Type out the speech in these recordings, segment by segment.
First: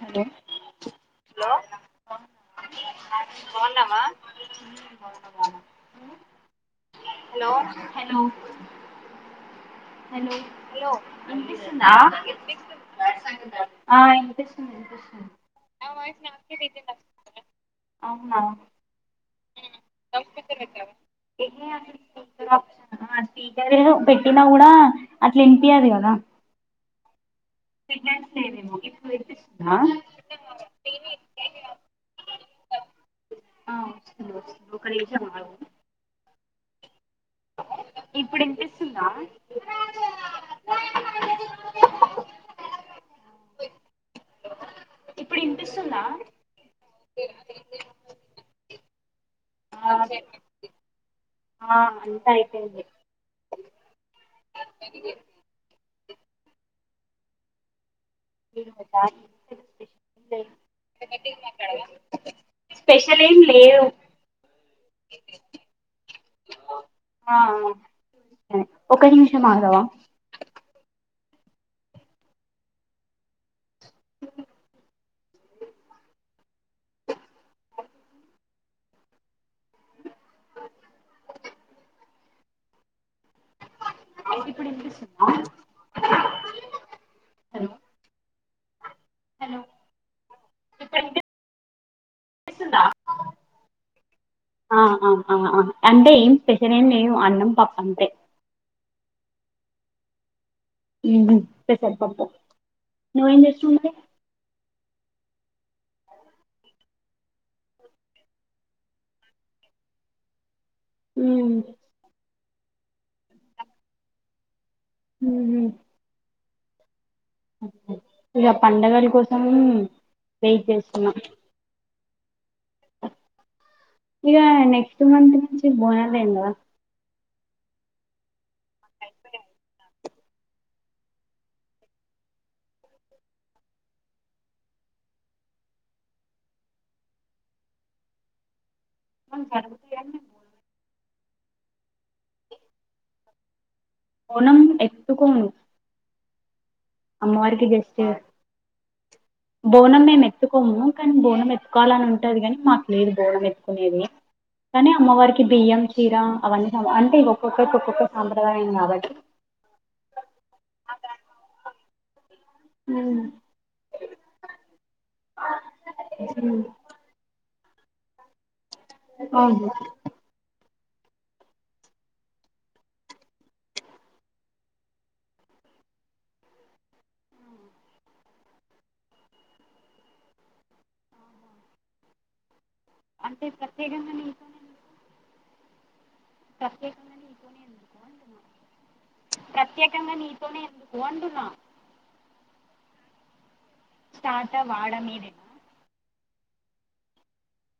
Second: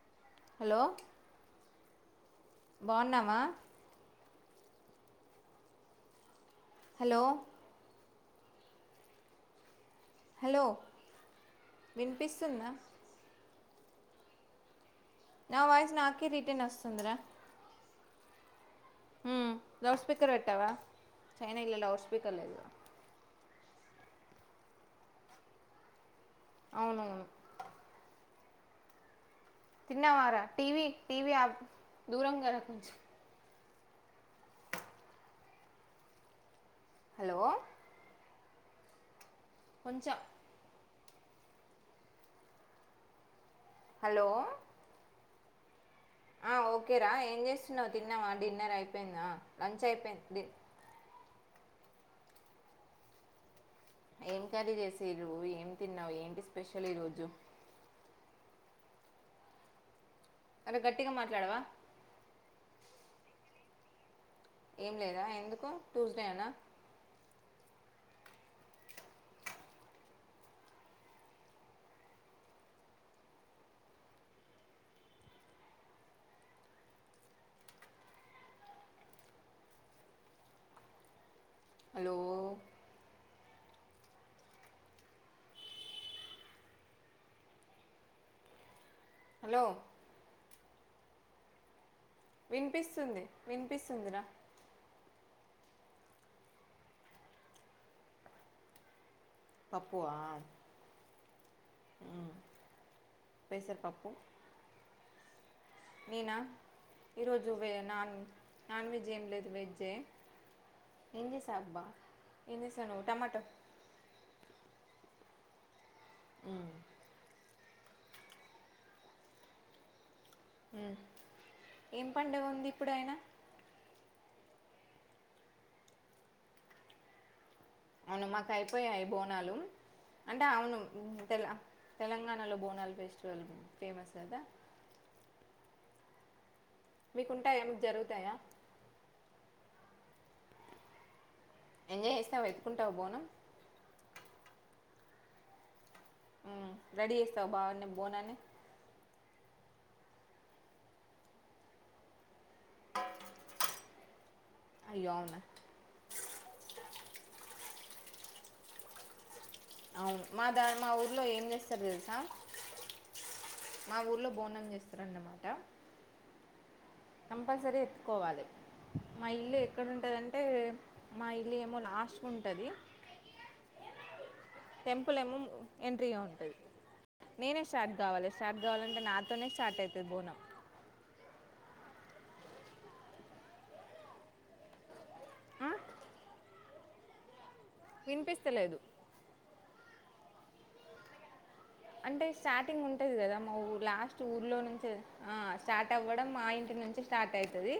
Hello hello బాగున్నావా బాన్నావా hello hello hello విన్పిస్తుందా వినిపిస్తుందా ఆ ఇన్పిస్తుంది నా వాయిస్ నాకే రిటన్ వస్తుంద్ర అవునా లౌడ్ స్పీకర్ ఎన్ని పెట్టావా చైనా ఇలా గంటలకు లౌడ్ స్పీకర్ లేదు కొస్తదా నా పెట్టినా గూడా అట్ల ఇన్పియదు గదా అవునవును సిగ్నల్స్ లేవేమో ఇప్పుడినిపిస్ తిన్నవారా టీ వీ టీ వీ దూరంగారా కొంచెం ఆ వస్తుంది వస్తుంది ఒక నిమిషం ఆగు హలో ఇప్పుడు ఇనిపిస్తుందా కొంచం ఇప్పుడు ఇనిపి ఆ ఓకేరా ఏం చేస్తున్నావు తిన్నావా డిన్నర్ అయిపోయిందా లంచ్ అయిపోయింది ఆ అంత అయిపోయింది ఏం కర్రీ [unintelligible] ఏం తిన్నావు ఏంటి స్పెషల్ ఈ రోజు అరే గట్టిగా మాట్లాడవా స్పెషల్ ఏం లేవ్ ఏం లేదా ఎందుకు టూస్డేన ఆ ఒక నిమిషం ఆగవ హలో ఇప్పుడు ఇనిపిస్తుంద హలో [unintelligible] వినిపిస్తుందా వినిపిస్తుంది వినిపిస్తుందిరా ఆ ఆ ఆ అంటే ఏం స్పెషల్ లేవ్ అన్నం పప్పు అంతే పప్పు ఆ స్పెషల్ పప్పు [unintelligible] మీన ఈరోజు నాన్ నాన్ వెజ్ ఏం లేదు వెజ్జే ఎంది మరి ఉమ్ సాబ్బ [unintelligible] హు హు అ ఇగ పండగల కోసం వెయిట్ చేస్తున్న ఏం పండుగ ఉంది ఇప్పుడుయినా ఇక నెక్స్ట్ మంత్ నుంచి బోనాల [inaudible] అవును మాకు అయిపోయాయి బోనాలు అంటే అవును [unintelligible] తెలంగాణలో బోనాలు ఫెస్టివల్ ఫేమస్ కదా మీకుంటాయా మీకు జరుగుతాయ [unintelligible] ఎంజాయ్ చేస్తావు వెత్తుకుంటావ [unintelligible] బోనం ఎతుకోను రెడీ చేస్తావ బాగనే బోనాన్ని బోనం మేము ఎత్తుకోము కానీ బోనం ఎత్తుకోవాలని ఉంటది కాని మాకు లేదు బోనం ఎత్తుకునేది కానీ అయ్యో అవునా అమ్మవారికి బియ్యం చీర అవన్నీ అంటే ఒక్కొక్కటికి ఒక్కొక్క సాంప్రదాయం కాబట్టి అవును మా దా మా ఊర్లో ఏం చేస్తారో తెలుస ఉమ్ మా ఊర్లో బోనం చేస్తారన్నమాట ఉమ్ కంపల్సరీ ఎత్తుకోవాలి మా ఇల్లు అవును ఎక్కదుంటదంటే మా ఇల్లు ఏమో లాస్ట్ ఉంటది టెంపుల్ ఏమ్మో ఎంట్రి లో ఉంటది నేనే స్టార్ట్ కావాలి స్టార్ట్ కావాలంటే నాతోనే స్టార్ట్ అయితది బోనం ఆహా అంటే ప్రత్యేకంగా నేను ఆ? ప్రత్యేకంగా ఎందుకు అంటున్నా వినిపిస్తలేదు ప్రత్యేకంగా నీతోనే ఎందుకు అంటున్న అంటే స్టార్టింగ్ ఉంటది కదా మా ఊళ్ళ లాస్ట్ స్టార్ట్ ఊర్లో నుంచి వాడ మీదేనా స్టార్ట్ అవ డం మా ఇంటి నుంచి స్టార్ట్ అవుతుంది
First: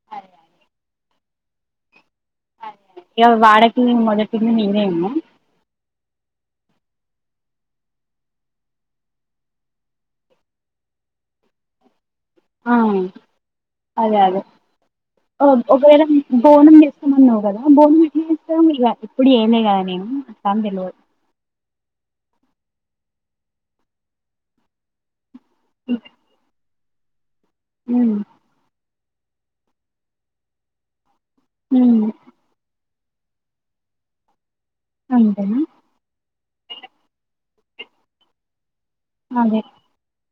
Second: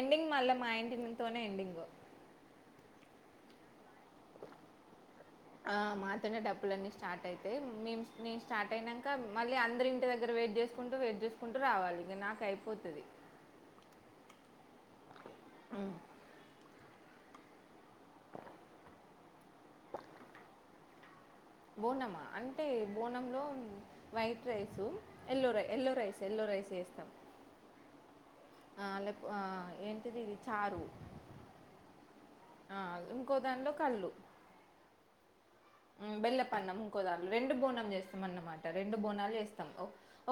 ఎండింగ్ అదే మళ్ళ అదే మా ఇంటి తనే ఎండింగ్ ఏ వాడక మొదటి నుండీ నేనే ఆ మాతోనే డప్పులన్నీ స్టార్ట్ అయితాయి మే నే స్టార్ట్ అయినాక మళ్ళీ అందరి ఇంటి దగ్గర వెయిట్ చేసుకుంటూ వెయిట్ చేసుకుంటూ రావాలి ఇక నాకు ఆ అయిపోతుంది అదే అదే ఒకవేళ బోనం ఇస్తామన్నావు కదా బోనం ఎట్ల ఇస్తావు ఇప్పుడు చేయాలే కదా నేను నాకు తెలువదు బోనమ అంటే బోనంలో white rice yellow rice yellow rice yellow rice అ అ ఆన్లకు ఏంటిది చారు ఉం ఆ ఇంకో దానిలో కల్లు అంతే బెల్లపన్నం ఇంకోదాంట్లో రెండు బోనం చేస్తాం అన్నమాట రెండు బోనాలు అదే చేస్తాం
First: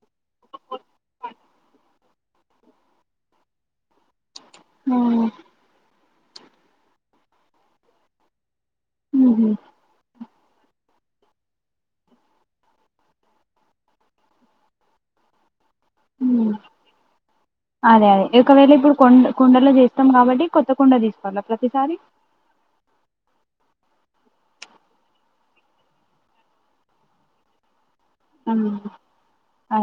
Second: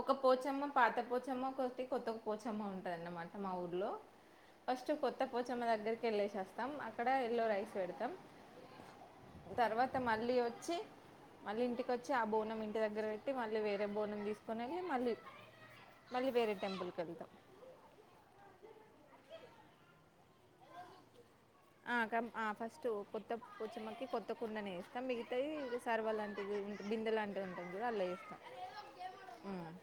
ఒక పోచమ్మ పాత పోచమ్మ కొత్త పోచమ్మ ఉంటది అన్నమాట మా ఊర్లో ఫస్ట్ ఆ కొత్త పోచమ్మ దగ్గరికి వెళ్ళేసేస్తాం అక్కడ ఎల్లో రైస్ పెడతాం ఉహు తర్వాత మళ్ళీ వచ్చి మళ్ళీ ఇంటికి వచ్చి ఆ బోనం ఇంటి దగ్గర పెట్టి మళ్ళీ వేరే బోనం తీసుకుని వెళ్లి మళ్ళీ మళ్ళీ వేరే టెంపుల్కి వెళ్తాం అదే అదే ఒకవేళ ఇప్పుడు కొండ కుండలో చేస్తాం కాబట్టి కొత్త కుండ తీసుకోవాలి ఆ ఫస్ట్ కొత్త పోచమ్మకి కొత్త కుండనే వేస్తా మిగతాయి సరవా లాంటివి బిందె లాంటిది చూడ అలా వేస్తాం ఉమ్. అ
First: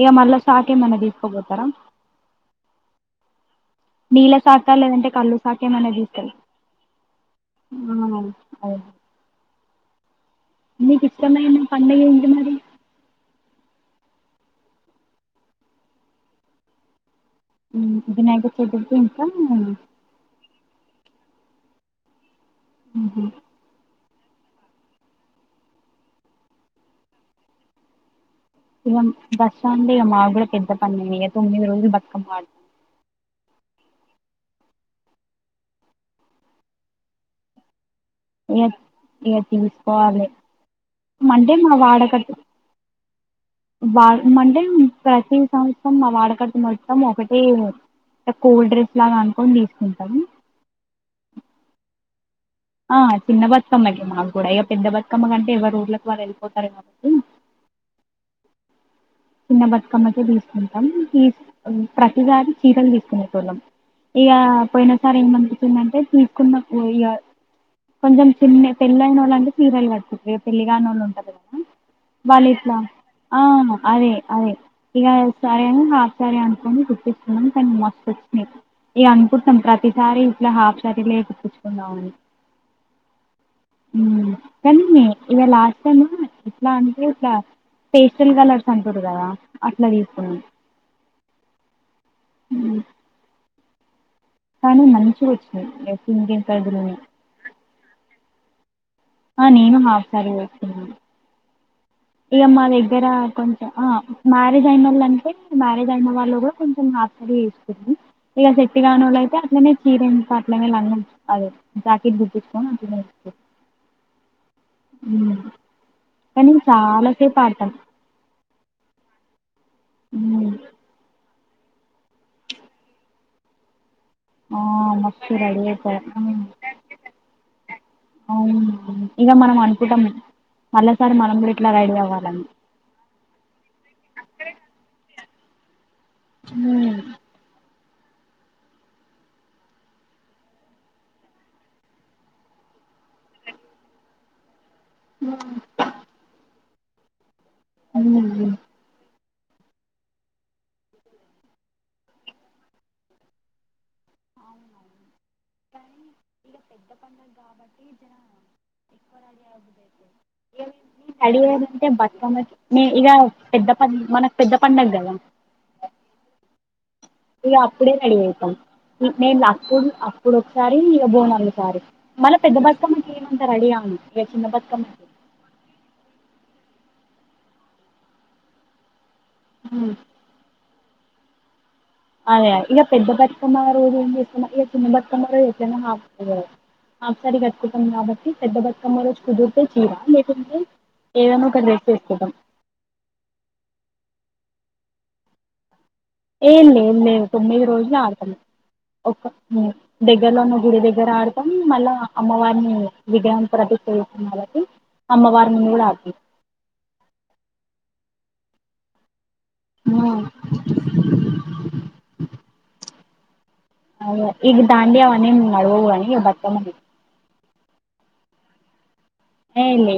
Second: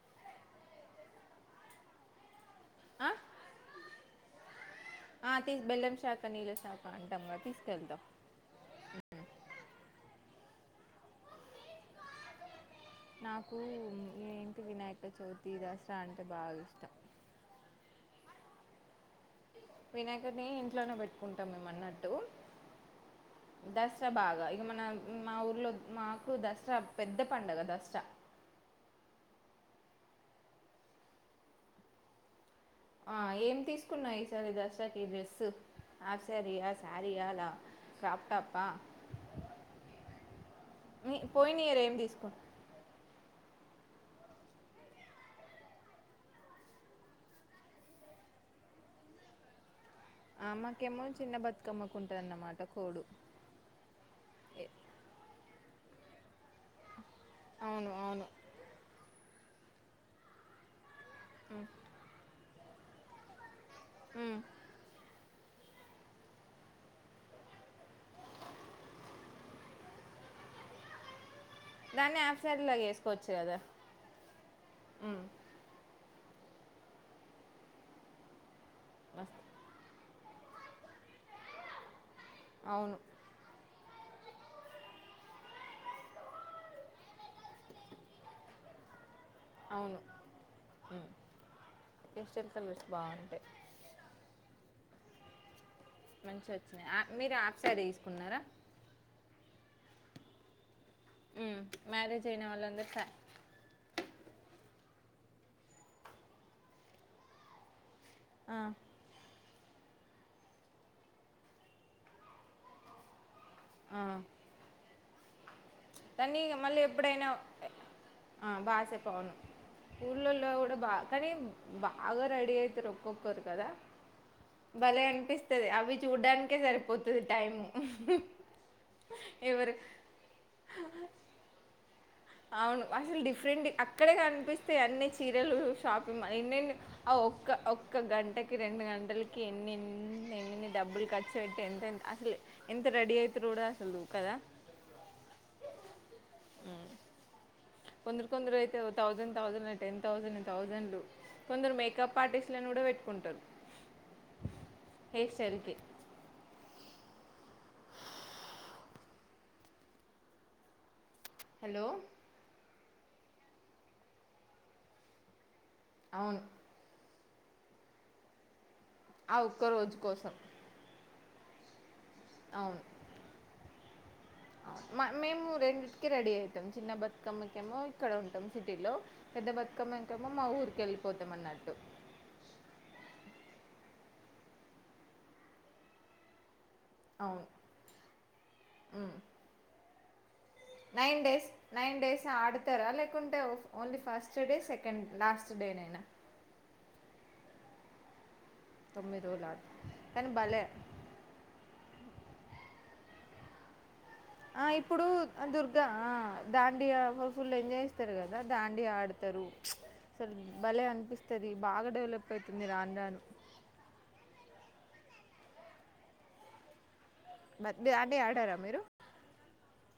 ఇక మళ్ళా సా ఇంకా ఏమన్నా తీసుకోపోతారా ఆ నీలకు ఇస్త లేదంటే ఆ కల్లు సాక తీస్ బెల్లం శాఖ ఏమనేదిస్తారా నీళ్ళ శాఖ అంటాం కదా తీసుకెళ్తాం అ నీకు ఇష్టమనా పండగ ఏంటి మరి నాకు ఏంటి వినాయక చవితి దసరా అంటే బాగా ఇష్టం వినాయకుడు తో వినాయకుడిని ఇంట్లోనే పెట్టుకుంటాం మేము అన్నట్టు ఉ దసరా బాగా ఇక మన మా ఊర్లో మాకు దసరా పెద్ద పండగ దసరా ఇవ దసర మా కూడా పెద్ద పండగే తొమ్మిది రోజులు బతుకమ్మ ఆడుతాం ఆ ఏం తీసుకున్నవు ఈసారి దసరాకి ఈ డ్రెస్ హాఫ్ సారీయా శారీయా అలా క్రాప్ ఇగ టాపా ఇగ తీసుకోవాలి మండే పోయిన మా ఇయర్ ఏం వాడకి తీసుకున్నా వా మంటే ప్రతి సంవత్సరం మా వాడకత మొత్తం ఒకటే అ కూల్ డ్రింక్స్ లాగా అనుకొని తీసుకుంటామ్ ఆ మాకేమో చిన్న బతుకమ్మకు ఉంటందన్నమాట ఆ చిన్న బతుకమ్మకి మాకూడా ఇగ పెద్ద బతుకమ్మ అంటే ఎవరు ఊడ్లకు వాళ్ళు వెళ్ళిపోతారు కాబట్టి అవును అవును చిన్న బతుకమ్మకె తీసుకుంటాం తీస్ ప్రతిసారి చీరలు తీసుకునేటోళ్ళం ఇగ ఉమ్. పోయిన సార్ ఏమనిపించిందంటే తీసుకున్న ఇ అ కొంచెం చిన్న పెళ్లియినోళు అంటే చీరలు కడుకుంట్రు పెళ్లిగాని వాళ్ళు ఉంటరు కదా దాన్ని వాళ్ళు యాఫ్సారి ఇట్లా లాగా వేసుకోవచ్చు ఆ కదా అదే అదే ఇగ ఉమ్ సరే అని హాఫ్ శారీ అనుకోని కుట్టించున్నాం కానీ మస్త్ వచ్చినాయి ఇ అనుకుంటాం ప్రతిసారి ఇట్లా హాఫ్ శారీ లే కుట్టించుకుందామని అవును ఉమ్ కాని ఇల లాస్ట్ టైమ్ ఇట్లా అంటే ఇట్లా పేస్టల్ కలర్స్ అంటురు కదా అట్లా అవును తీసుకుని పిస్టల్ కలర్స్ బాగుంటాయి తాని మంచిగోచ్ మంచి వచ్చినాయి ఆ మీరు ఆఫ్ శారీ ఎసుకున్నారా ఆ నేను మాసారి వేసుకున్నాను ఉ ఇగ మా దగ్గర కొంచెం ఆ మ్యారేజ్ అయిన వాళ్ళంటే మ్యారేజ్ అయిన వాళ్ళు కూడా కొంచెం హాఫ్ శారీ వేసుకుండ్రు ఇగ ఆ, సెట్టుకాన్నోళ్లయితే అట్లనే చీర ఇంక అట్లనే లంగం అదె జాకెట్ గుట్టించుకొని అట్లనే ఆ ఉమ్ దాన్ని కానీ మళ్ళీ ఎప్పుడైనా చాలాసేపు ఆడతం ఆ బాగా చెప్ప అవును ఊళ్ళల్లో హ్మ్ కూడా బా కని బాగా రెడీ అయితారు ఒక్కొక్కరు కదా ఆ బలే మస్తు రెడీ అనిపిస్తది అవి అవుతారు చూడ్డానికే సరిపోతది టైము ఎవరి ముకుటం మల్లసారి మనం కూడ ఇట్ల రెడీ అవ్వాలి అవును అసలు డిఫరెంట్ అక్కడే కనిపిస్తే అన్ని చీరలు షాపింగ్ మ ఎన్నెన్ని ఉమ్ ఆ ఒక్క ఒక్ ఒక గంటకి రెండు గంటలకి ఎన్నిన్ ఎ డబ్బులు ఖర్చు పెట్టి ఎంత అసలు ఎంత రెడీ అయితరు కూడ అసలు కదా ఉ కొందరు కొందరయితే థౌసండ్ థౌసండ్ టెన్ థౌసండ్ థౌసండ్లు కొందరు మేకప్ ఆర్టిస్ట్ లను కూడా పెట్టుకుంటారు అవునవును హెయిర్ స్టైల్‌కి. కానీ ఇలా పెద్ద పండలు కాబట్టి [unintelligible] తడి హలో! వెయ్యలంటే బట్టమ్మకి ఇగ పెద్ద ప మనకు పెద్ద పండగ కదా అవును. ఇగ అప్పుడే రెడీ అయితాం నే ఆ నేను ఒక్క అప్పుడు రోజు అప్పుడు కోసం. ఒకసారి ఇగ బోనాలు ఒకసారి మల్లా పెద్ద బతుకమ్మకి ఏం అంతా రెడీ కాం మ మేము రెండిటికి రెడీ అవుతాం చిన్న బతుకమ్మకేమో ఇక్కడ ఉంటాం సిటీలో పెద్ద ఉమ్, బతుకమ్మకేమో మా ఊరికి వెళ్ళిపోతాం అన్నట్టు అదే ఇగ పెద్ద బతుకమ్మ రోజు ఏం జెస్తాం ఇగ చిన్న బతుకమ్మ రోజు ఎట్లనో హాఫ్ శారీ హాఫ్ సారి అవును కట్టుకుంటం కాబట్టి పెద్ద బతుకమ్మో రోజు కుదిరితే చీర లేకుంటే నైన్ డేస్ ఏదైనా ఒక డ్రెస్ నైన్ డేస్ వేసుకుంటాం ఆడతారా లేకుంటే only first day second last day నేనా ఏ లే లే తొమ్మిది రోజులు ఆడతాం ఒక తొమ్మిది రోజులు ఆడు కానీ దగ్గరలో ఉన్న భలే గుడి దగ్గర ఆడతాం మళ్లా అమ్మవారిని విగ్రహం ప్రతిష్ట చేస్ ఆ ఇప్పుడు దుర్గా ఆ దాండియా ఫుల్ ఎంజాయ్ చేస్తారు కదా దాండియా ఆడు తరు అసలు భలే అనిపిస్తది బాగా డెవలప్ అయితుంది రానురాను అవును ఈ దాండియా అవన్ని ఏం నడువవు కాని ఇగా బతుకమ్మ మ దాండియా ఆడారా మీరు ఏ లే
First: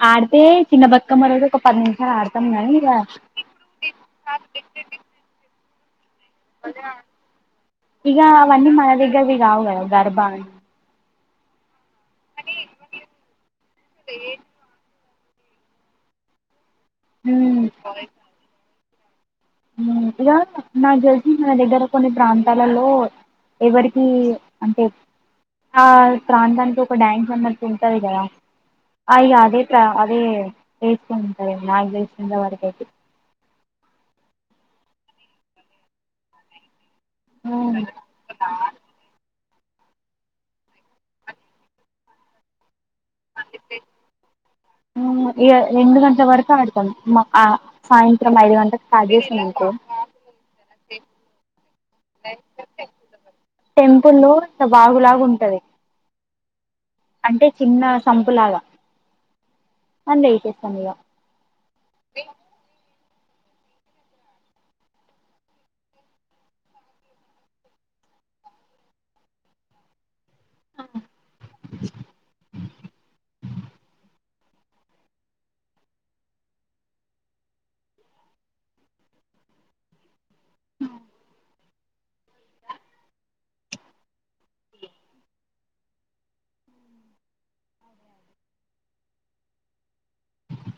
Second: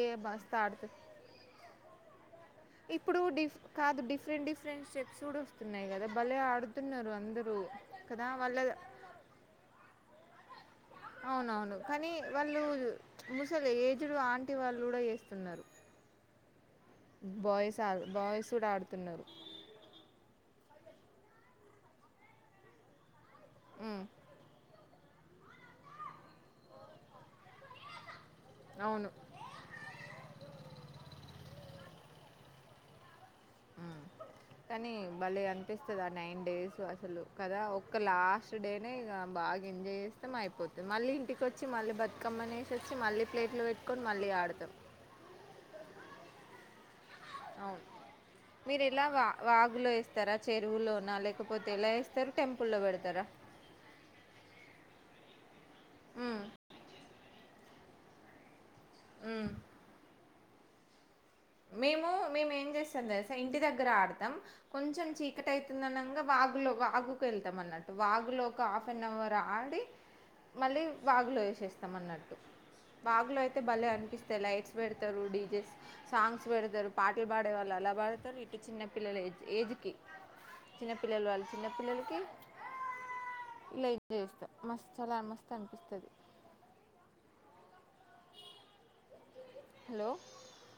ఏ ఆడితే మస్తు చిన్న ఆడుతారు బతుకమ్మ రోజు ఒక పది నిమిషాలు ఆడు ఇప్పుడు డిఫ కాదు డిఫరెంట్ డిఫరెంట్ స్టెప్స్ కూడా వస్తున్నాయి కదా భలే ఆడుతున్నారు అందరూ ఇగ కదా వాళ్ళ అవన్నీ మన దగ్గరవి కావు గదా గర్భా అవునవును కానీ వాళ్ళు ముసలి ఏజుడు ఆంటి వాళ్ళు కూడా చేస్ తున్నరు ఉమ్, బాయ్స్ ఆ బాయ్స్ కూడా ఆడుతున్నారు ఉమ్ ఇగ నాకు తెలిసి మన దగ్గర కొన్ని ప్రాంతాల్లలో ఎవరికి ఉమ్, అంటే ఆ ప్రాంతానికి ఒక డ్యాన్స్ అన్నట్టు ఉంటది కదా అవును అయ్యా అదే ప్ర అదే ఏస్తు ఉంటారు నాకు తెలిసినంత వరకు అయితే ఉమ్ కానీ బలే అనిపిస్తది అ నైన్ డేస్ అసలు కదా ఒక్క లాస్ట్ డేనే ఇగా బాగా ఎంజాయ్ చేస్తాం అయిపోతది మళ్ళీ ఇంటికి వచ్చి మళ్ళీ బతుకమ్మని తెచ్చి మళ్ళీ ప్లేట్ల పెట్టుకొని మళ్ళీ ఆడతాం అంతవరకు ఆడతం అవును మీరు ఎలా వా చేసినం అనుకో వాగులో ఏస్తారా చెరువులోనా లేకపోతే ఎలా ఏ స్తారు టెంపుల్లో పెడతారా టెంపుల్ లో ఇల వాగులాగా ఉం ఉమ్ అంటే చిన్న సంపులాగా ఉమ్ అండ్ల ఏసేస్తం ఇగా మేము మేము ఏం చేస్తాం తెలు ఇంటి దగ్గర ఆడతాం కొంచెం చీకటి అయితుంది అనంగా వాగులో వాగుకు ఎళ్తాం అన్నట్టు వాగు లో ఒక హాఫ్ అన్ అవర్ ఆడి మళ్ళీ వాగులో వేసేస్తాం అన్నట్టు వాగులో అయితే భలే అనిపిస్త ది లైట్స్ బెడుతరు డిజే స్ సాంగ్స్ పెడుతరు పాటలు పాడేవాళ్ళు అలా పాడతారు ఇటు చిన్నపిల్లల ఏ ఏజ్కి చిన్నపిల్లలు వాళ్ళు చిన్నపిల్లలకి లైక్ చేస్తా మస్త్ చాలా మస్తు అనిపిస్తది హలో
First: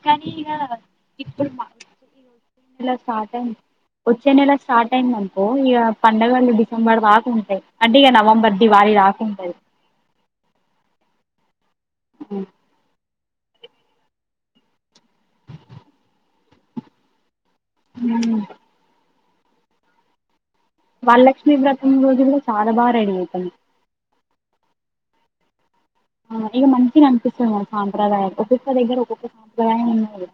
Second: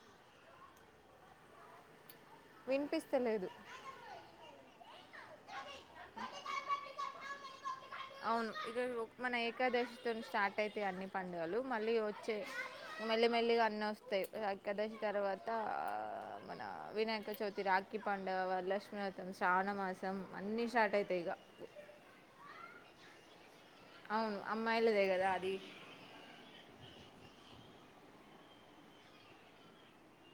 కానీ ఇగా ఇప్పుడు మా వచ్చే నెల స్టార్ట్ వినిపిస్తలేదు అయింది వచ్చే నెల స్టార్ట్ అయింది ఇక పండుగలు డిసెంబర్ దాకుంటాయి అంటే ఇక నవంబర్ దివాళి దాకుంటది దశి తోని స్టార్ట్ అయితాయి అన్ని పండుగలు మళ్లీ వచ్చే మళ్ళీ మెల్లగా అన్నీ వస్తాయి ఏకాదశి తర్వాత మన వినాయక చవి తి రాకిీ హ్మ్ పండగ వరలక్ష్మి వ్రతం శ్రావణ మాసం అన్నీ స్టార్ట్ అవుతాయి ఇక వరలక్ష్మి వ్రతం రోజు కూడా చాలా బాగా రెడి అయితం అవును అమ్మాయిలదే కదా అది ఆ ఇగా మంచిగా అనిపిస్తుంది మన సాంప్రదాయం ఒక్కొక్క దగ్గర ఒక్కొక్క సాంప్రదాయం ఉన్నాయి కదా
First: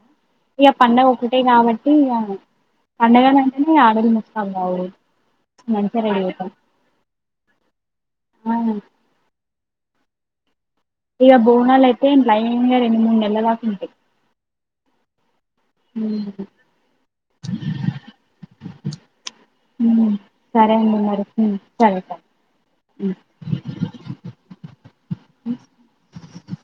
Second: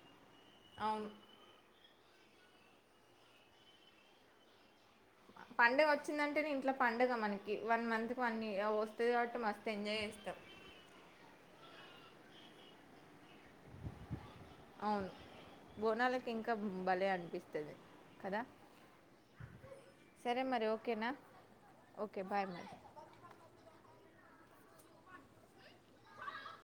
ఇక పడుగ అవును ఒకటే కాబట్టి ఇక పండగలు అంటేనే ఆడలు ముస్తం కావుడు పండగ మంచిగా రెడీ వచ్చిందంటేనే అవుతాం ఇంట్లో పండగ మనకి వన్ మంత్ కి వన్ ఇ ఆ వస్తుంది కాబట్టి మస్తు ఎంజాయ్ చేస్తాం ఇగ బోనాలు అయితే [unintelligible] రెండు మూడు నెల దాకా ఉంటాయి అవును బోనాలకి ఉమ్. ఇంకా భలే అనిపిస్తది కదా ఉ మరి సరే అండి ఓకేనా మరి ఉ సరే ఓకే సరి బాయ్ మరి ఉ అ